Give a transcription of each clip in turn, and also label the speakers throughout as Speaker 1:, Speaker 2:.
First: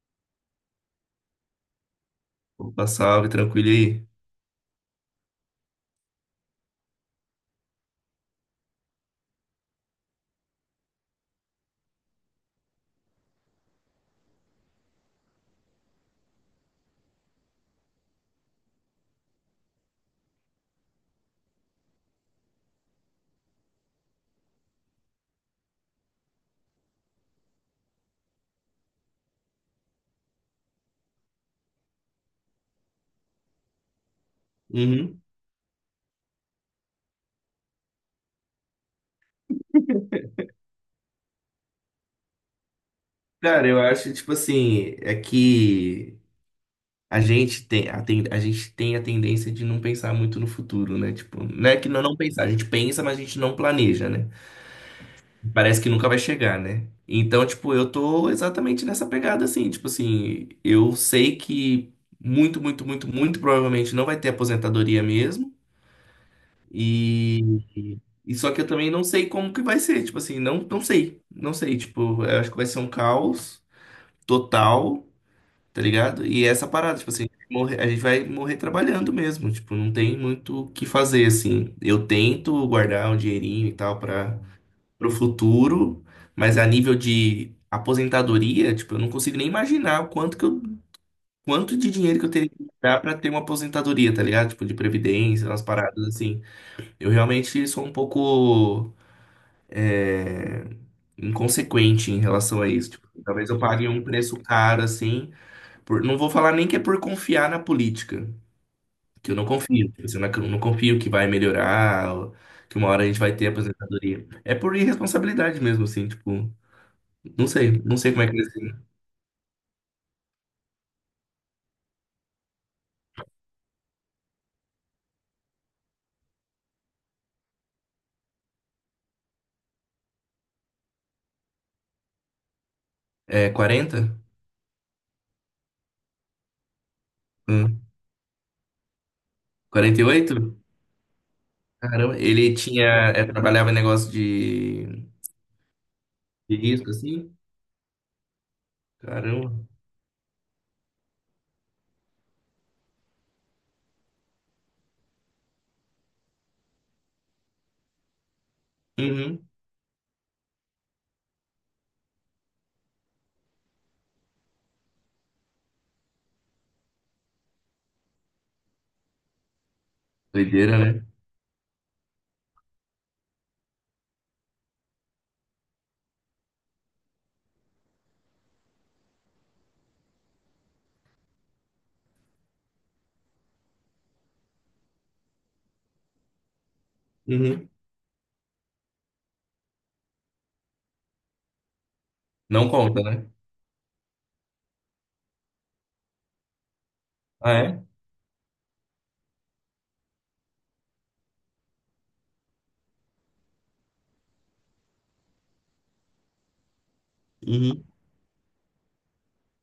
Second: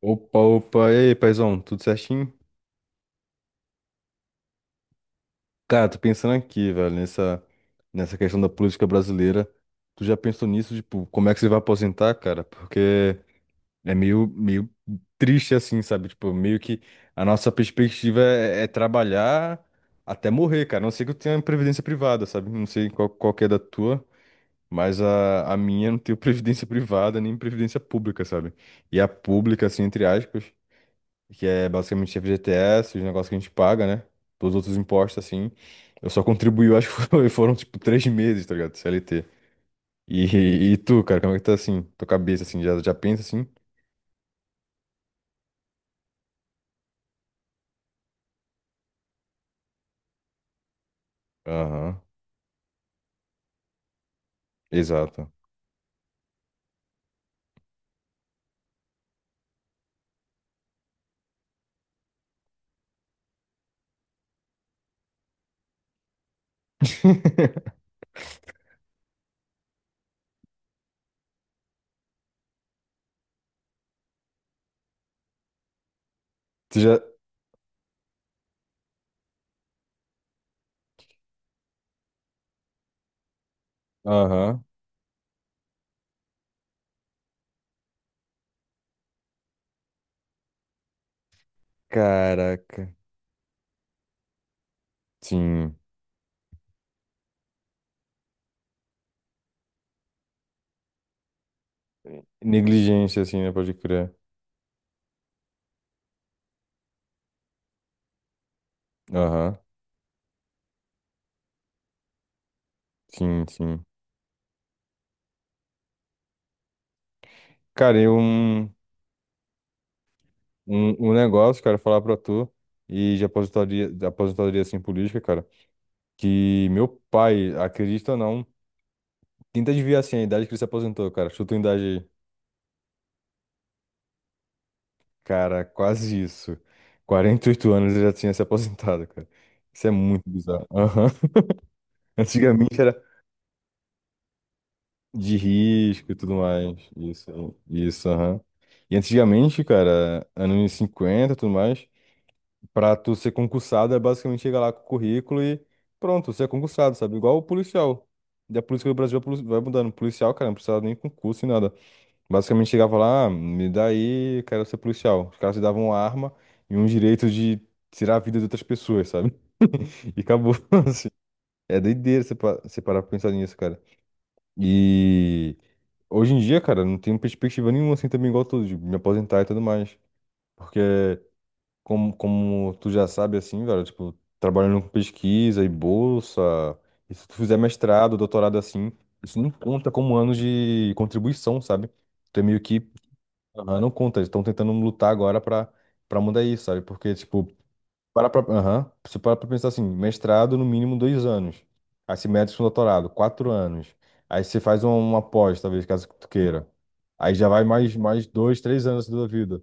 Speaker 1: Opa, opa, e aí, paizão, tudo certinho?
Speaker 2: Opa, salve, tranquilo aí?
Speaker 1: Cara, tô pensando aqui, velho, nessa questão da política brasileira. Tu já pensou nisso, tipo, como é que você vai aposentar, cara? Porque é meio triste assim, sabe? Tipo, meio que a nossa perspectiva é trabalhar até morrer, cara. A não ser que eu tenha previdência privada, sabe? Não sei qual que é da tua, mas a minha não tem previdência privada nem previdência pública, sabe? E a pública, assim, entre aspas, que é basicamente FGTS, os negócios que a gente paga, né? Todos os outros
Speaker 2: Uhum.
Speaker 1: impostos, assim. Eu só contribuí, eu acho que foram, tipo, três meses, tá ligado? CLT. E tu, cara, como é que tá, assim? Tua cabeça, assim, já pensa, assim?
Speaker 2: Cara, eu acho, tipo assim, é que a gente tem a gente tem a tendência de não pensar muito no futuro, né? Tipo, não é que
Speaker 1: Aham,
Speaker 2: não pensar, a gente pensa, mas a gente não planeja, né?
Speaker 1: exato.
Speaker 2: Parece que nunca vai chegar, né? Então, tipo, eu tô exatamente nessa pegada, assim, tipo assim, eu sei que muito provavelmente não vai ter aposentadoria mesmo. E, e só que eu também não sei como que vai ser, tipo assim, não sei, tipo, eu acho que vai ser um caos total. Tá ligado? E essa
Speaker 1: Tu
Speaker 2: parada,
Speaker 1: já...
Speaker 2: tipo assim, a gente vai morrer trabalhando mesmo, tipo, não tem muito o que fazer, assim. Eu tento guardar um dinheirinho e tal para
Speaker 1: Aham.
Speaker 2: pro futuro, mas a nível de aposentadoria, tipo, eu não consigo nem imaginar o quanto que eu, quanto de dinheiro que eu teria que
Speaker 1: Caraca.
Speaker 2: dar para ter uma aposentadoria, tá ligado? Tipo, de previdência, umas
Speaker 1: Sim.
Speaker 2: paradas assim. Eu realmente sou um pouco é, inconsequente em relação a isso. Tipo,
Speaker 1: Negligência, assim,
Speaker 2: talvez
Speaker 1: né?
Speaker 2: eu
Speaker 1: Pode
Speaker 2: pague um
Speaker 1: crer.
Speaker 2: preço caro, assim, não vou falar nem que é por confiar na política, que eu não
Speaker 1: Aham.
Speaker 2: confio. Tipo assim, eu não confio que vai melhorar, ou que uma hora a gente vai
Speaker 1: Sim,
Speaker 2: ter
Speaker 1: sim.
Speaker 2: aposentadoria. É por irresponsabilidade mesmo, assim, tipo, não
Speaker 1: Cara,
Speaker 2: sei
Speaker 1: eu...
Speaker 2: como é que eles
Speaker 1: Um,
Speaker 2: têm.
Speaker 1: um, um negócio, cara, falar pra tu e de aposentadoria, assim, política, cara. Que meu pai, acredita ou não, tenta adivinhar assim a idade que ele se aposentou, cara. Chuta uma idade aí.
Speaker 2: É 40?
Speaker 1: Cara, quase isso. 48
Speaker 2: Hum,
Speaker 1: anos ele já tinha se aposentado, cara. Isso é muito
Speaker 2: 48?
Speaker 1: bizarro. Aham.
Speaker 2: Caramba, ele
Speaker 1: Antigamente
Speaker 2: tinha,
Speaker 1: era
Speaker 2: é, trabalhava em negócio
Speaker 1: de risco e tudo
Speaker 2: de
Speaker 1: mais.
Speaker 2: risco, assim?
Speaker 1: Isso, aham. E
Speaker 2: Caramba.
Speaker 1: antigamente, cara, anos 50 e tudo mais, pra tu ser concursado é basicamente chegar lá com o currículo e pronto, você é concursado, sabe? Igual o policial. E a política do Brasil vai
Speaker 2: Uhum.
Speaker 1: vai mudando. Policial, cara, não precisa nem concurso e nada. Basicamente chegava lá, "Ah, me dá aí, eu quero ser policial." Os caras te davam uma arma e um direito de tirar a vida de outras pessoas, sabe? E acabou,
Speaker 2: Doideira, né?
Speaker 1: assim. É doideira você você parar pra pensar nisso, cara. E hoje em dia, cara, não tenho perspectiva nenhuma assim também igual tu, de me aposentar e tudo mais. Porque, como tu já sabe, assim, velho, tipo, trabalhando com pesquisa e bolsa, e se tu fizer
Speaker 2: Uhum.
Speaker 1: mestrado, doutorado assim, isso não conta como anos de contribuição, sabe? Tu é meio
Speaker 2: Não
Speaker 1: que
Speaker 2: conta, né?
Speaker 1: aham, não conta, eles estão tentando lutar agora pra mudar isso, sabe? Porque, tipo,
Speaker 2: Ah, é?
Speaker 1: aham, você para pra pensar assim, mestrado no mínimo dois anos, aí você mete com doutorado, quatro anos, aí você faz uma pós, talvez, caso tu queira, aí já vai
Speaker 2: Uhum.
Speaker 1: mais dois, três anos da tua vida.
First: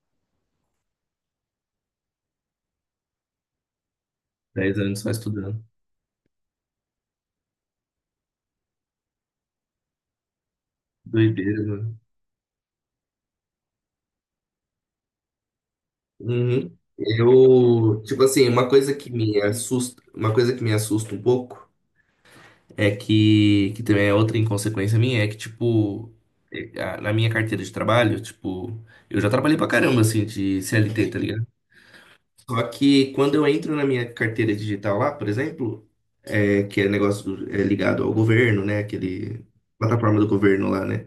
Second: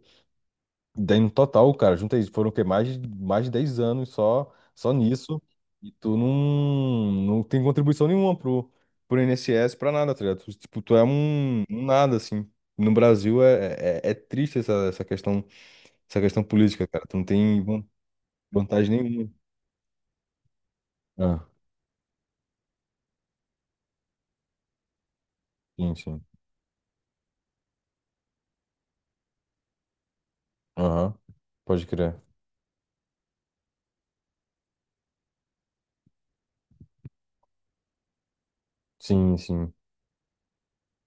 Speaker 1: Daí no total, cara, junta aí, foram o quê? Mais de 10 anos só,
Speaker 2: 10
Speaker 1: só
Speaker 2: anos só
Speaker 1: nisso.
Speaker 2: estudando.
Speaker 1: E tu não tem contribuição nenhuma pro INSS, pra nada, tá ligado? Tu, tipo, tu é um,
Speaker 2: Doideira,
Speaker 1: um
Speaker 2: né?
Speaker 1: nada, assim. No Brasil é triste essa questão, essa questão
Speaker 2: Uhum.
Speaker 1: política, cara. Tu não tem
Speaker 2: Eu, tipo assim, uma coisa
Speaker 1: vantagem
Speaker 2: que
Speaker 1: nenhuma.
Speaker 2: me assusta, uma coisa que me assusta um
Speaker 1: Ah,
Speaker 2: pouco é que também é outra inconsequência minha, é que,
Speaker 1: sim,
Speaker 2: tipo,
Speaker 1: sim.
Speaker 2: na minha carteira de trabalho, tipo, eu já trabalhei pra caramba, assim, de CLT,
Speaker 1: Aham.
Speaker 2: tá ligado?
Speaker 1: Pode crer.
Speaker 2: Só que quando eu entro na minha carteira digital lá, por exemplo, que é é ligado ao governo, né?
Speaker 1: Sim,
Speaker 2: Aquele
Speaker 1: sim,
Speaker 2: plataforma do governo lá, né?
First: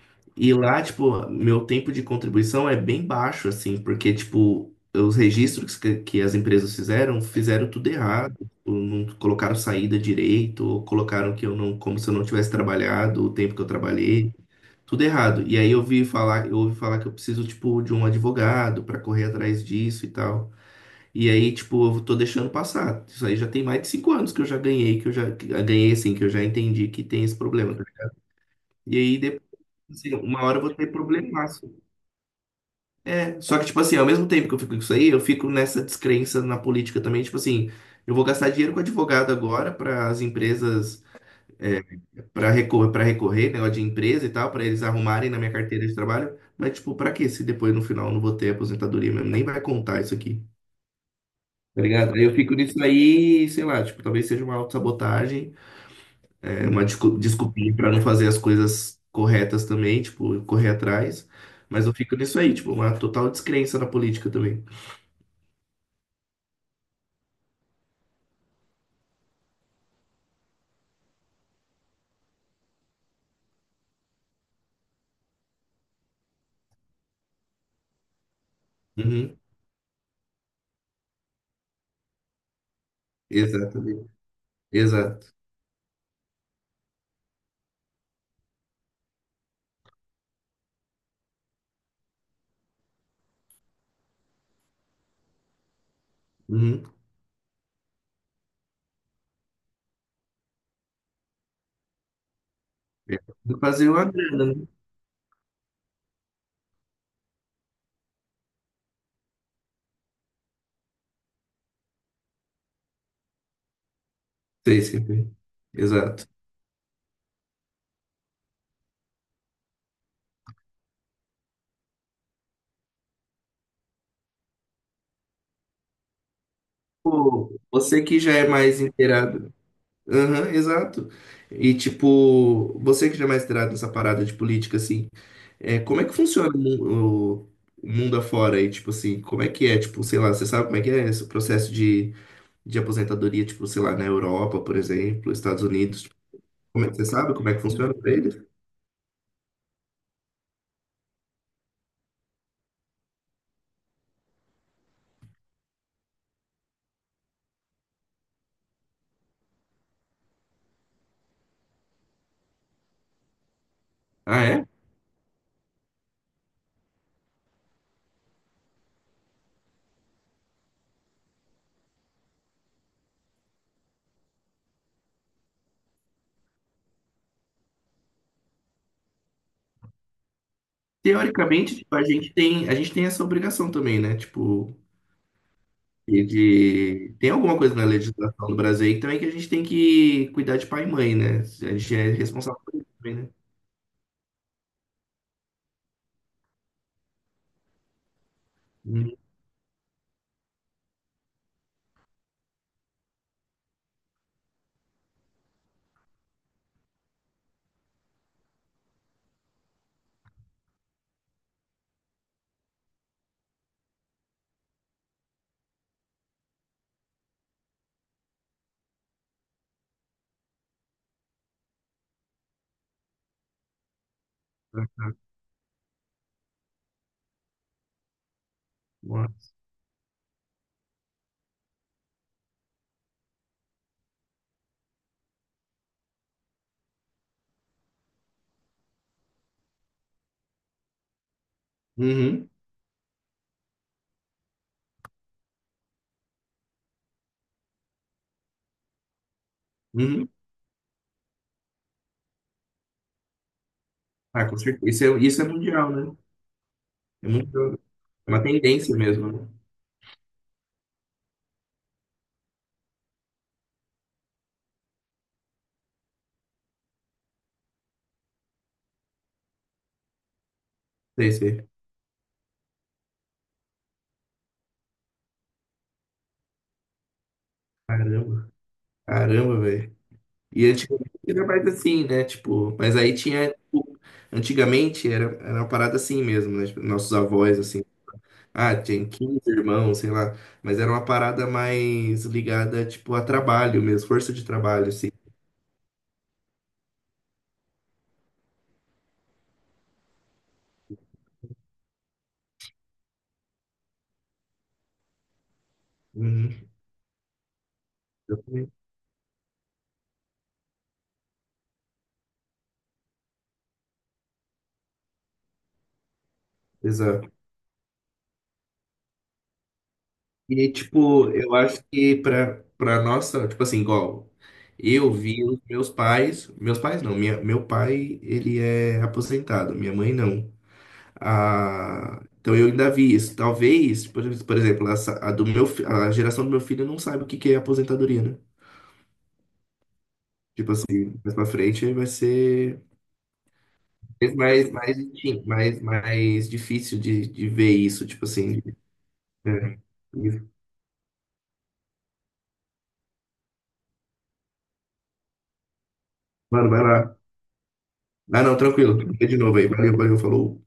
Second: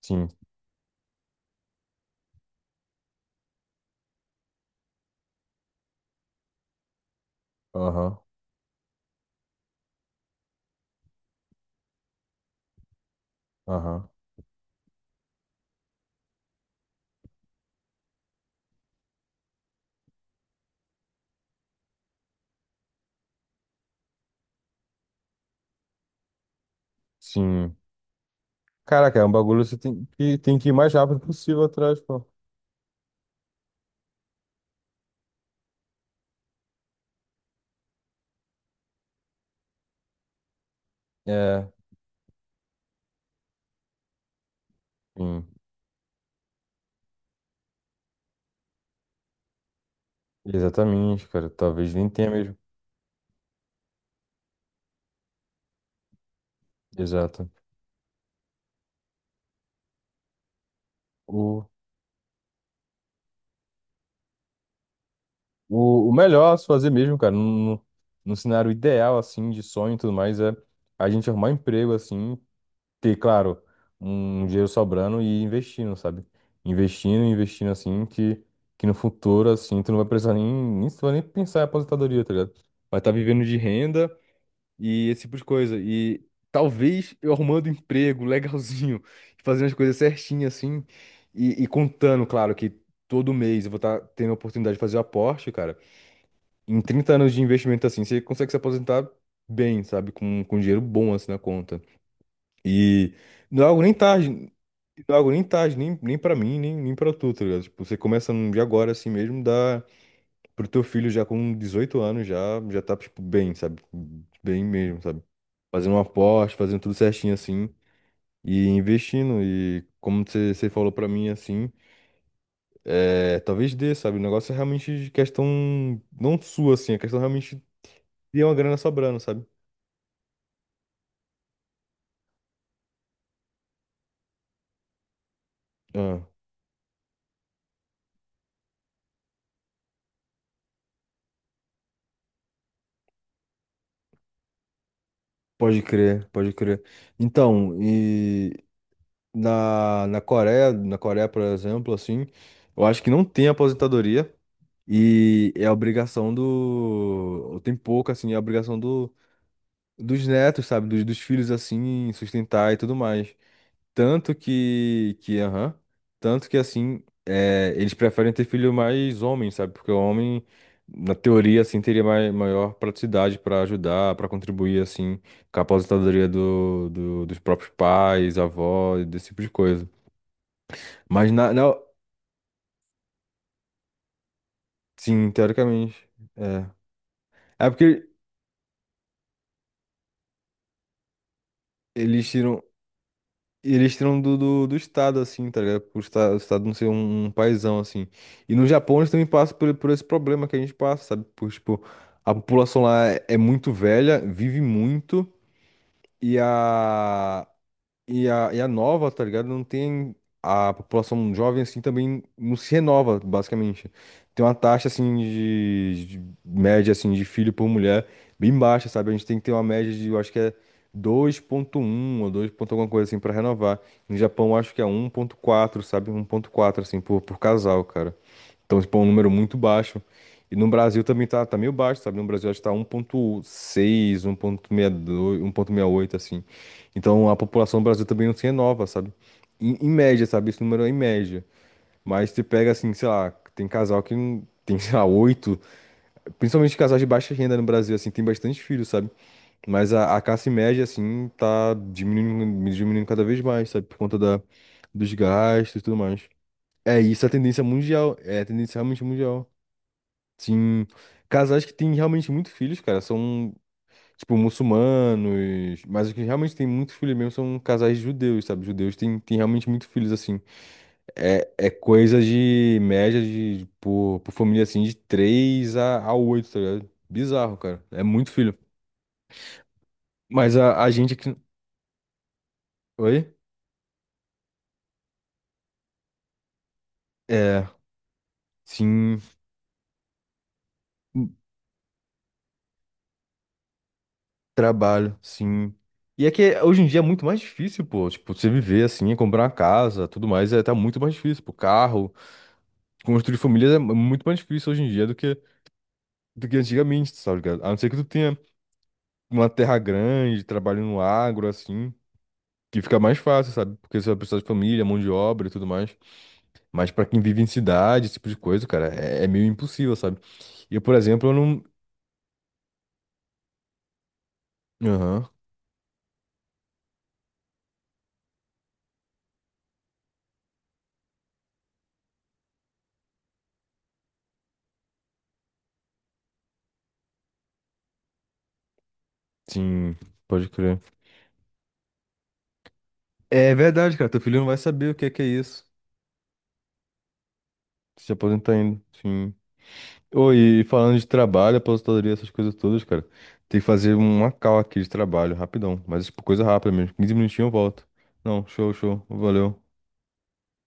Speaker 1: sim.
Speaker 2: E lá, tipo, meu tempo de contribuição é bem baixo, assim, porque, tipo, os registros que as empresas fizeram tudo
Speaker 1: Aham,
Speaker 2: errado. Tipo, não colocaram saída direito, ou colocaram que eu como se eu não tivesse trabalhado o tempo que eu
Speaker 1: aham.
Speaker 2: trabalhei, tudo errado. E aí eu ouvi falar que eu preciso, tipo, de um advogado para correr atrás disso e tal. E aí, tipo, eu tô deixando passar. Isso aí já tem mais de cinco anos que eu já ganhei, que eu já que- ganhei, assim, que eu já entendi que tem esse problema.
Speaker 1: Sim.
Speaker 2: E
Speaker 1: Caraca,
Speaker 2: aí,
Speaker 1: é um
Speaker 2: depois,
Speaker 1: bagulho que você tem
Speaker 2: assim, uma
Speaker 1: tem
Speaker 2: hora eu
Speaker 1: que ir
Speaker 2: vou ter
Speaker 1: mais rápido
Speaker 2: problema
Speaker 1: possível atrás, pô.
Speaker 2: só que, tipo assim, ao mesmo tempo que eu fico com isso aí, eu fico nessa descrença na política também, tipo assim, eu vou gastar dinheiro com advogado agora para as empresas,
Speaker 1: É.
Speaker 2: para recorrer, negócio de empresa e tal, para eles arrumarem na
Speaker 1: Sim.
Speaker 2: minha carteira de trabalho, mas, tipo, pra quê? Se depois no final eu não vou ter aposentadoria mesmo, nem vai contar isso aqui.
Speaker 1: Exatamente, cara.
Speaker 2: Tá
Speaker 1: Talvez nem
Speaker 2: ligado? Aí
Speaker 1: tenha
Speaker 2: eu fico
Speaker 1: mesmo.
Speaker 2: nisso aí, sei lá, tipo, talvez seja uma autossabotagem, é uma
Speaker 1: Exato.
Speaker 2: desculpinha pra não fazer as coisas corretas também, tipo, correr atrás.
Speaker 1: O,
Speaker 2: Mas eu fico nisso aí, tipo, uma total descrença na política também.
Speaker 1: o melhor a se fazer mesmo, cara, no no cenário ideal, assim, de sonho e tudo mais, é a gente arrumar um emprego, assim, ter, claro, um dinheiro sobrando e investindo, sabe? Investindo, investindo, assim, que no
Speaker 2: Uhum.
Speaker 1: futuro, assim, tu não vai precisar nem, nem, tu vai nem pensar em aposentadoria, tá ligado? Vai estar vivendo de
Speaker 2: Exatamente.
Speaker 1: renda. E esse
Speaker 2: Exato.
Speaker 1: tipo de coisa. E talvez eu arrumando um emprego legalzinho, fazendo as coisas certinho assim, e contando, claro, que todo mês eu vou estar tendo a oportunidade de fazer o aporte, cara. Em
Speaker 2: Uhum.
Speaker 1: 30 anos de investimento assim, você consegue se aposentar bem, sabe? Com dinheiro bom assim na conta. E
Speaker 2: É.
Speaker 1: não é algo
Speaker 2: Fazer
Speaker 1: nem
Speaker 2: uma
Speaker 1: tarde,
Speaker 2: grana, né?
Speaker 1: não é algo nem tarde, nem pra mim, nem pra tu, tá ligado? Tipo, você começa de agora assim mesmo, dá pro teu filho já com 18 anos já já tá tipo bem, sabe? Bem
Speaker 2: Sei,
Speaker 1: mesmo, sabe?
Speaker 2: sempre.
Speaker 1: Fazendo um
Speaker 2: Exato.
Speaker 1: aporte, fazendo tudo certinho assim e investindo e como você falou pra mim assim, é, talvez dê, sabe? O negócio é realmente de questão não sua assim, a questão
Speaker 2: Pô,
Speaker 1: realmente
Speaker 2: você que já
Speaker 1: de
Speaker 2: é
Speaker 1: uma grana
Speaker 2: mais
Speaker 1: sobrando, sabe?
Speaker 2: inteirado. Aham, exato. E, tipo, você que já é mais inteirado nessa parada de política, assim, é, como é que
Speaker 1: Ah,
Speaker 2: funciona o mundo afora aí? Tipo assim, como é que é? Tipo, sei lá, você sabe como é que é esse processo de aposentadoria, tipo, sei lá, na Europa, por exemplo, Estados
Speaker 1: pode
Speaker 2: Unidos? Tipo,
Speaker 1: crer, pode crer.
Speaker 2: como é que você sabe como é que
Speaker 1: Então,
Speaker 2: funciona pra eles?
Speaker 1: e na Coreia, na Coreia, por exemplo, assim, eu acho que não tem aposentadoria. E é a obrigação do. Tem pouco, assim, é a obrigação do... dos netos, sabe? Dos filhos, assim, sustentar e tudo mais. Tanto
Speaker 2: Ah, é?
Speaker 1: que. Que aham. Tanto que, assim, é... eles preferem ter filho mais homem, sabe? Porque o homem, na teoria, assim, teria maior praticidade para ajudar, para contribuir, assim, com a aposentadoria dos próprios pais, avós, desse tipo de coisa. Mas,
Speaker 2: Teoricamente, tipo, a gente tem essa obrigação também, né? Tipo,
Speaker 1: sim, teoricamente.
Speaker 2: e
Speaker 1: É.
Speaker 2: de... tem alguma
Speaker 1: É
Speaker 2: coisa na
Speaker 1: porque
Speaker 2: legislação do Brasil aí também que a gente tem que cuidar de pai e mãe, né? A gente é
Speaker 1: eles tiram.
Speaker 2: responsável por isso também, né?
Speaker 1: E eles tiram do Estado, assim, tá ligado? Por o Estado não ser um paizão, assim. E no Japão eles
Speaker 2: Uhum,
Speaker 1: também passam por esse problema que a gente passa, sabe? Por, tipo, a população lá é muito velha, vive muito, e a, e a nova, tá ligado? Não tem. A população jovem, assim, também não se renova, basicamente. Tem uma taxa, assim, de média, assim, de filho por mulher bem baixa, sabe? A gente tem que ter uma média de, eu acho que é dois ponto um ou 2 ponto alguma coisa, assim, pra renovar. No Japão, eu acho que é
Speaker 2: tá,
Speaker 1: um
Speaker 2: tá,
Speaker 1: ponto quatro, sabe? Um ponto quatro assim, por casal, cara. Então, tipo, é um
Speaker 2: boa.
Speaker 1: número muito baixo. E no Brasil também tá meio baixo, sabe? No Brasil acho que tá 1,6, 1,62, oito, assim. Então a população do Brasil também não se renova, sabe? Em média, sabe? Esse número é em média. Mas você
Speaker 2: Uhum.
Speaker 1: pega, assim, sei lá, tem casal que tem, sei lá, oito. Principalmente casais de baixa renda no Brasil, assim, tem bastante filhos, sabe? Mas a
Speaker 2: Uhum.
Speaker 1: classe média, assim, tá diminuindo, diminuindo cada vez mais, sabe? Por conta da,
Speaker 2: Ah, com certeza.
Speaker 1: dos
Speaker 2: Isso é
Speaker 1: gastos e
Speaker 2: mundial,
Speaker 1: tudo
Speaker 2: né?
Speaker 1: mais. É, isso é
Speaker 2: É
Speaker 1: a tendência
Speaker 2: mundial.
Speaker 1: mundial.
Speaker 2: É
Speaker 1: É
Speaker 2: uma
Speaker 1: a tendência
Speaker 2: tendência
Speaker 1: realmente
Speaker 2: mesmo, né?
Speaker 1: mundial. Sim, casais que têm realmente muitos filhos, cara, são, tipo, muçulmanos, mas os que realmente têm muitos filhos mesmo são casais judeus, sabe? Judeus têm realmente muitos filhos, assim.
Speaker 2: Sei,
Speaker 1: É,
Speaker 2: sei.
Speaker 1: é coisa de média de, por família, assim, de 3 a oito, tá ligado? Bizarro, cara. É muito
Speaker 2: Caramba,
Speaker 1: filho.
Speaker 2: caramba, velho.
Speaker 1: Mas
Speaker 2: E
Speaker 1: a
Speaker 2: antigamente
Speaker 1: gente aqui...
Speaker 2: era mais assim, né? Tipo, mas aí
Speaker 1: Oi?
Speaker 2: tinha, tipo, antigamente era uma parada assim mesmo, né? Tipo, nossos avós,
Speaker 1: É,
Speaker 2: assim. Ah, tinha
Speaker 1: sim,
Speaker 2: 15 irmãos, sei lá. Mas era uma parada mais ligada, tipo, a trabalho mesmo, força de trabalho, assim.
Speaker 1: trabalho, sim. E é que hoje em dia é muito mais difícil, pô. Tipo, você viver assim, é comprar uma casa, tudo mais, é, tá muito mais difícil, pô. Carro. Construir família é muito mais difícil hoje em dia do que
Speaker 2: Uhum,
Speaker 1: antigamente, sabe, ligado? A não ser que tu tenha
Speaker 2: exatamente.
Speaker 1: uma terra grande, trabalhe no agro, assim, que fica mais fácil, sabe? Porque você vai precisar de família, mão de obra e tudo mais. Mas pra quem
Speaker 2: Exato.
Speaker 1: vive em cidade, esse tipo de coisa, cara, é meio impossível, sabe?
Speaker 2: E,
Speaker 1: E eu, por exemplo,
Speaker 2: tipo,
Speaker 1: eu
Speaker 2: eu
Speaker 1: não.
Speaker 2: acho que pra nossa, tipo assim, igual, eu
Speaker 1: Aham,
Speaker 2: vi os meus pais não, meu pai, ele é aposentado, minha mãe não. Ah, então eu ainda vi isso. Talvez, por exemplo, essa, a do a geração do meu filho não sabe o que que é aposentadoria, né?
Speaker 1: sim, pode
Speaker 2: Tipo
Speaker 1: crer.
Speaker 2: assim, mais pra frente vai ser.
Speaker 1: É verdade, cara, teu
Speaker 2: Mas
Speaker 1: filho não vai saber o que é
Speaker 2: enfim,
Speaker 1: isso.
Speaker 2: mais difícil de ver isso,
Speaker 1: Se
Speaker 2: tipo
Speaker 1: aposentar
Speaker 2: assim.
Speaker 1: ainda, sim.
Speaker 2: É,
Speaker 1: Ô,
Speaker 2: isso.
Speaker 1: e falando de trabalho, aposentadoria, essas coisas todas, cara, tem que fazer uma call aqui de trabalho, rapidão. Mas, tipo, coisa
Speaker 2: Mano,
Speaker 1: rápida
Speaker 2: vai
Speaker 1: mesmo. 15
Speaker 2: lá.
Speaker 1: minutinhos eu volto.
Speaker 2: Ah,
Speaker 1: Não,
Speaker 2: não,
Speaker 1: show,
Speaker 2: tranquilo.
Speaker 1: show.
Speaker 2: Fica de novo
Speaker 1: Valeu.
Speaker 2: aí. Valeu, valeu, falou.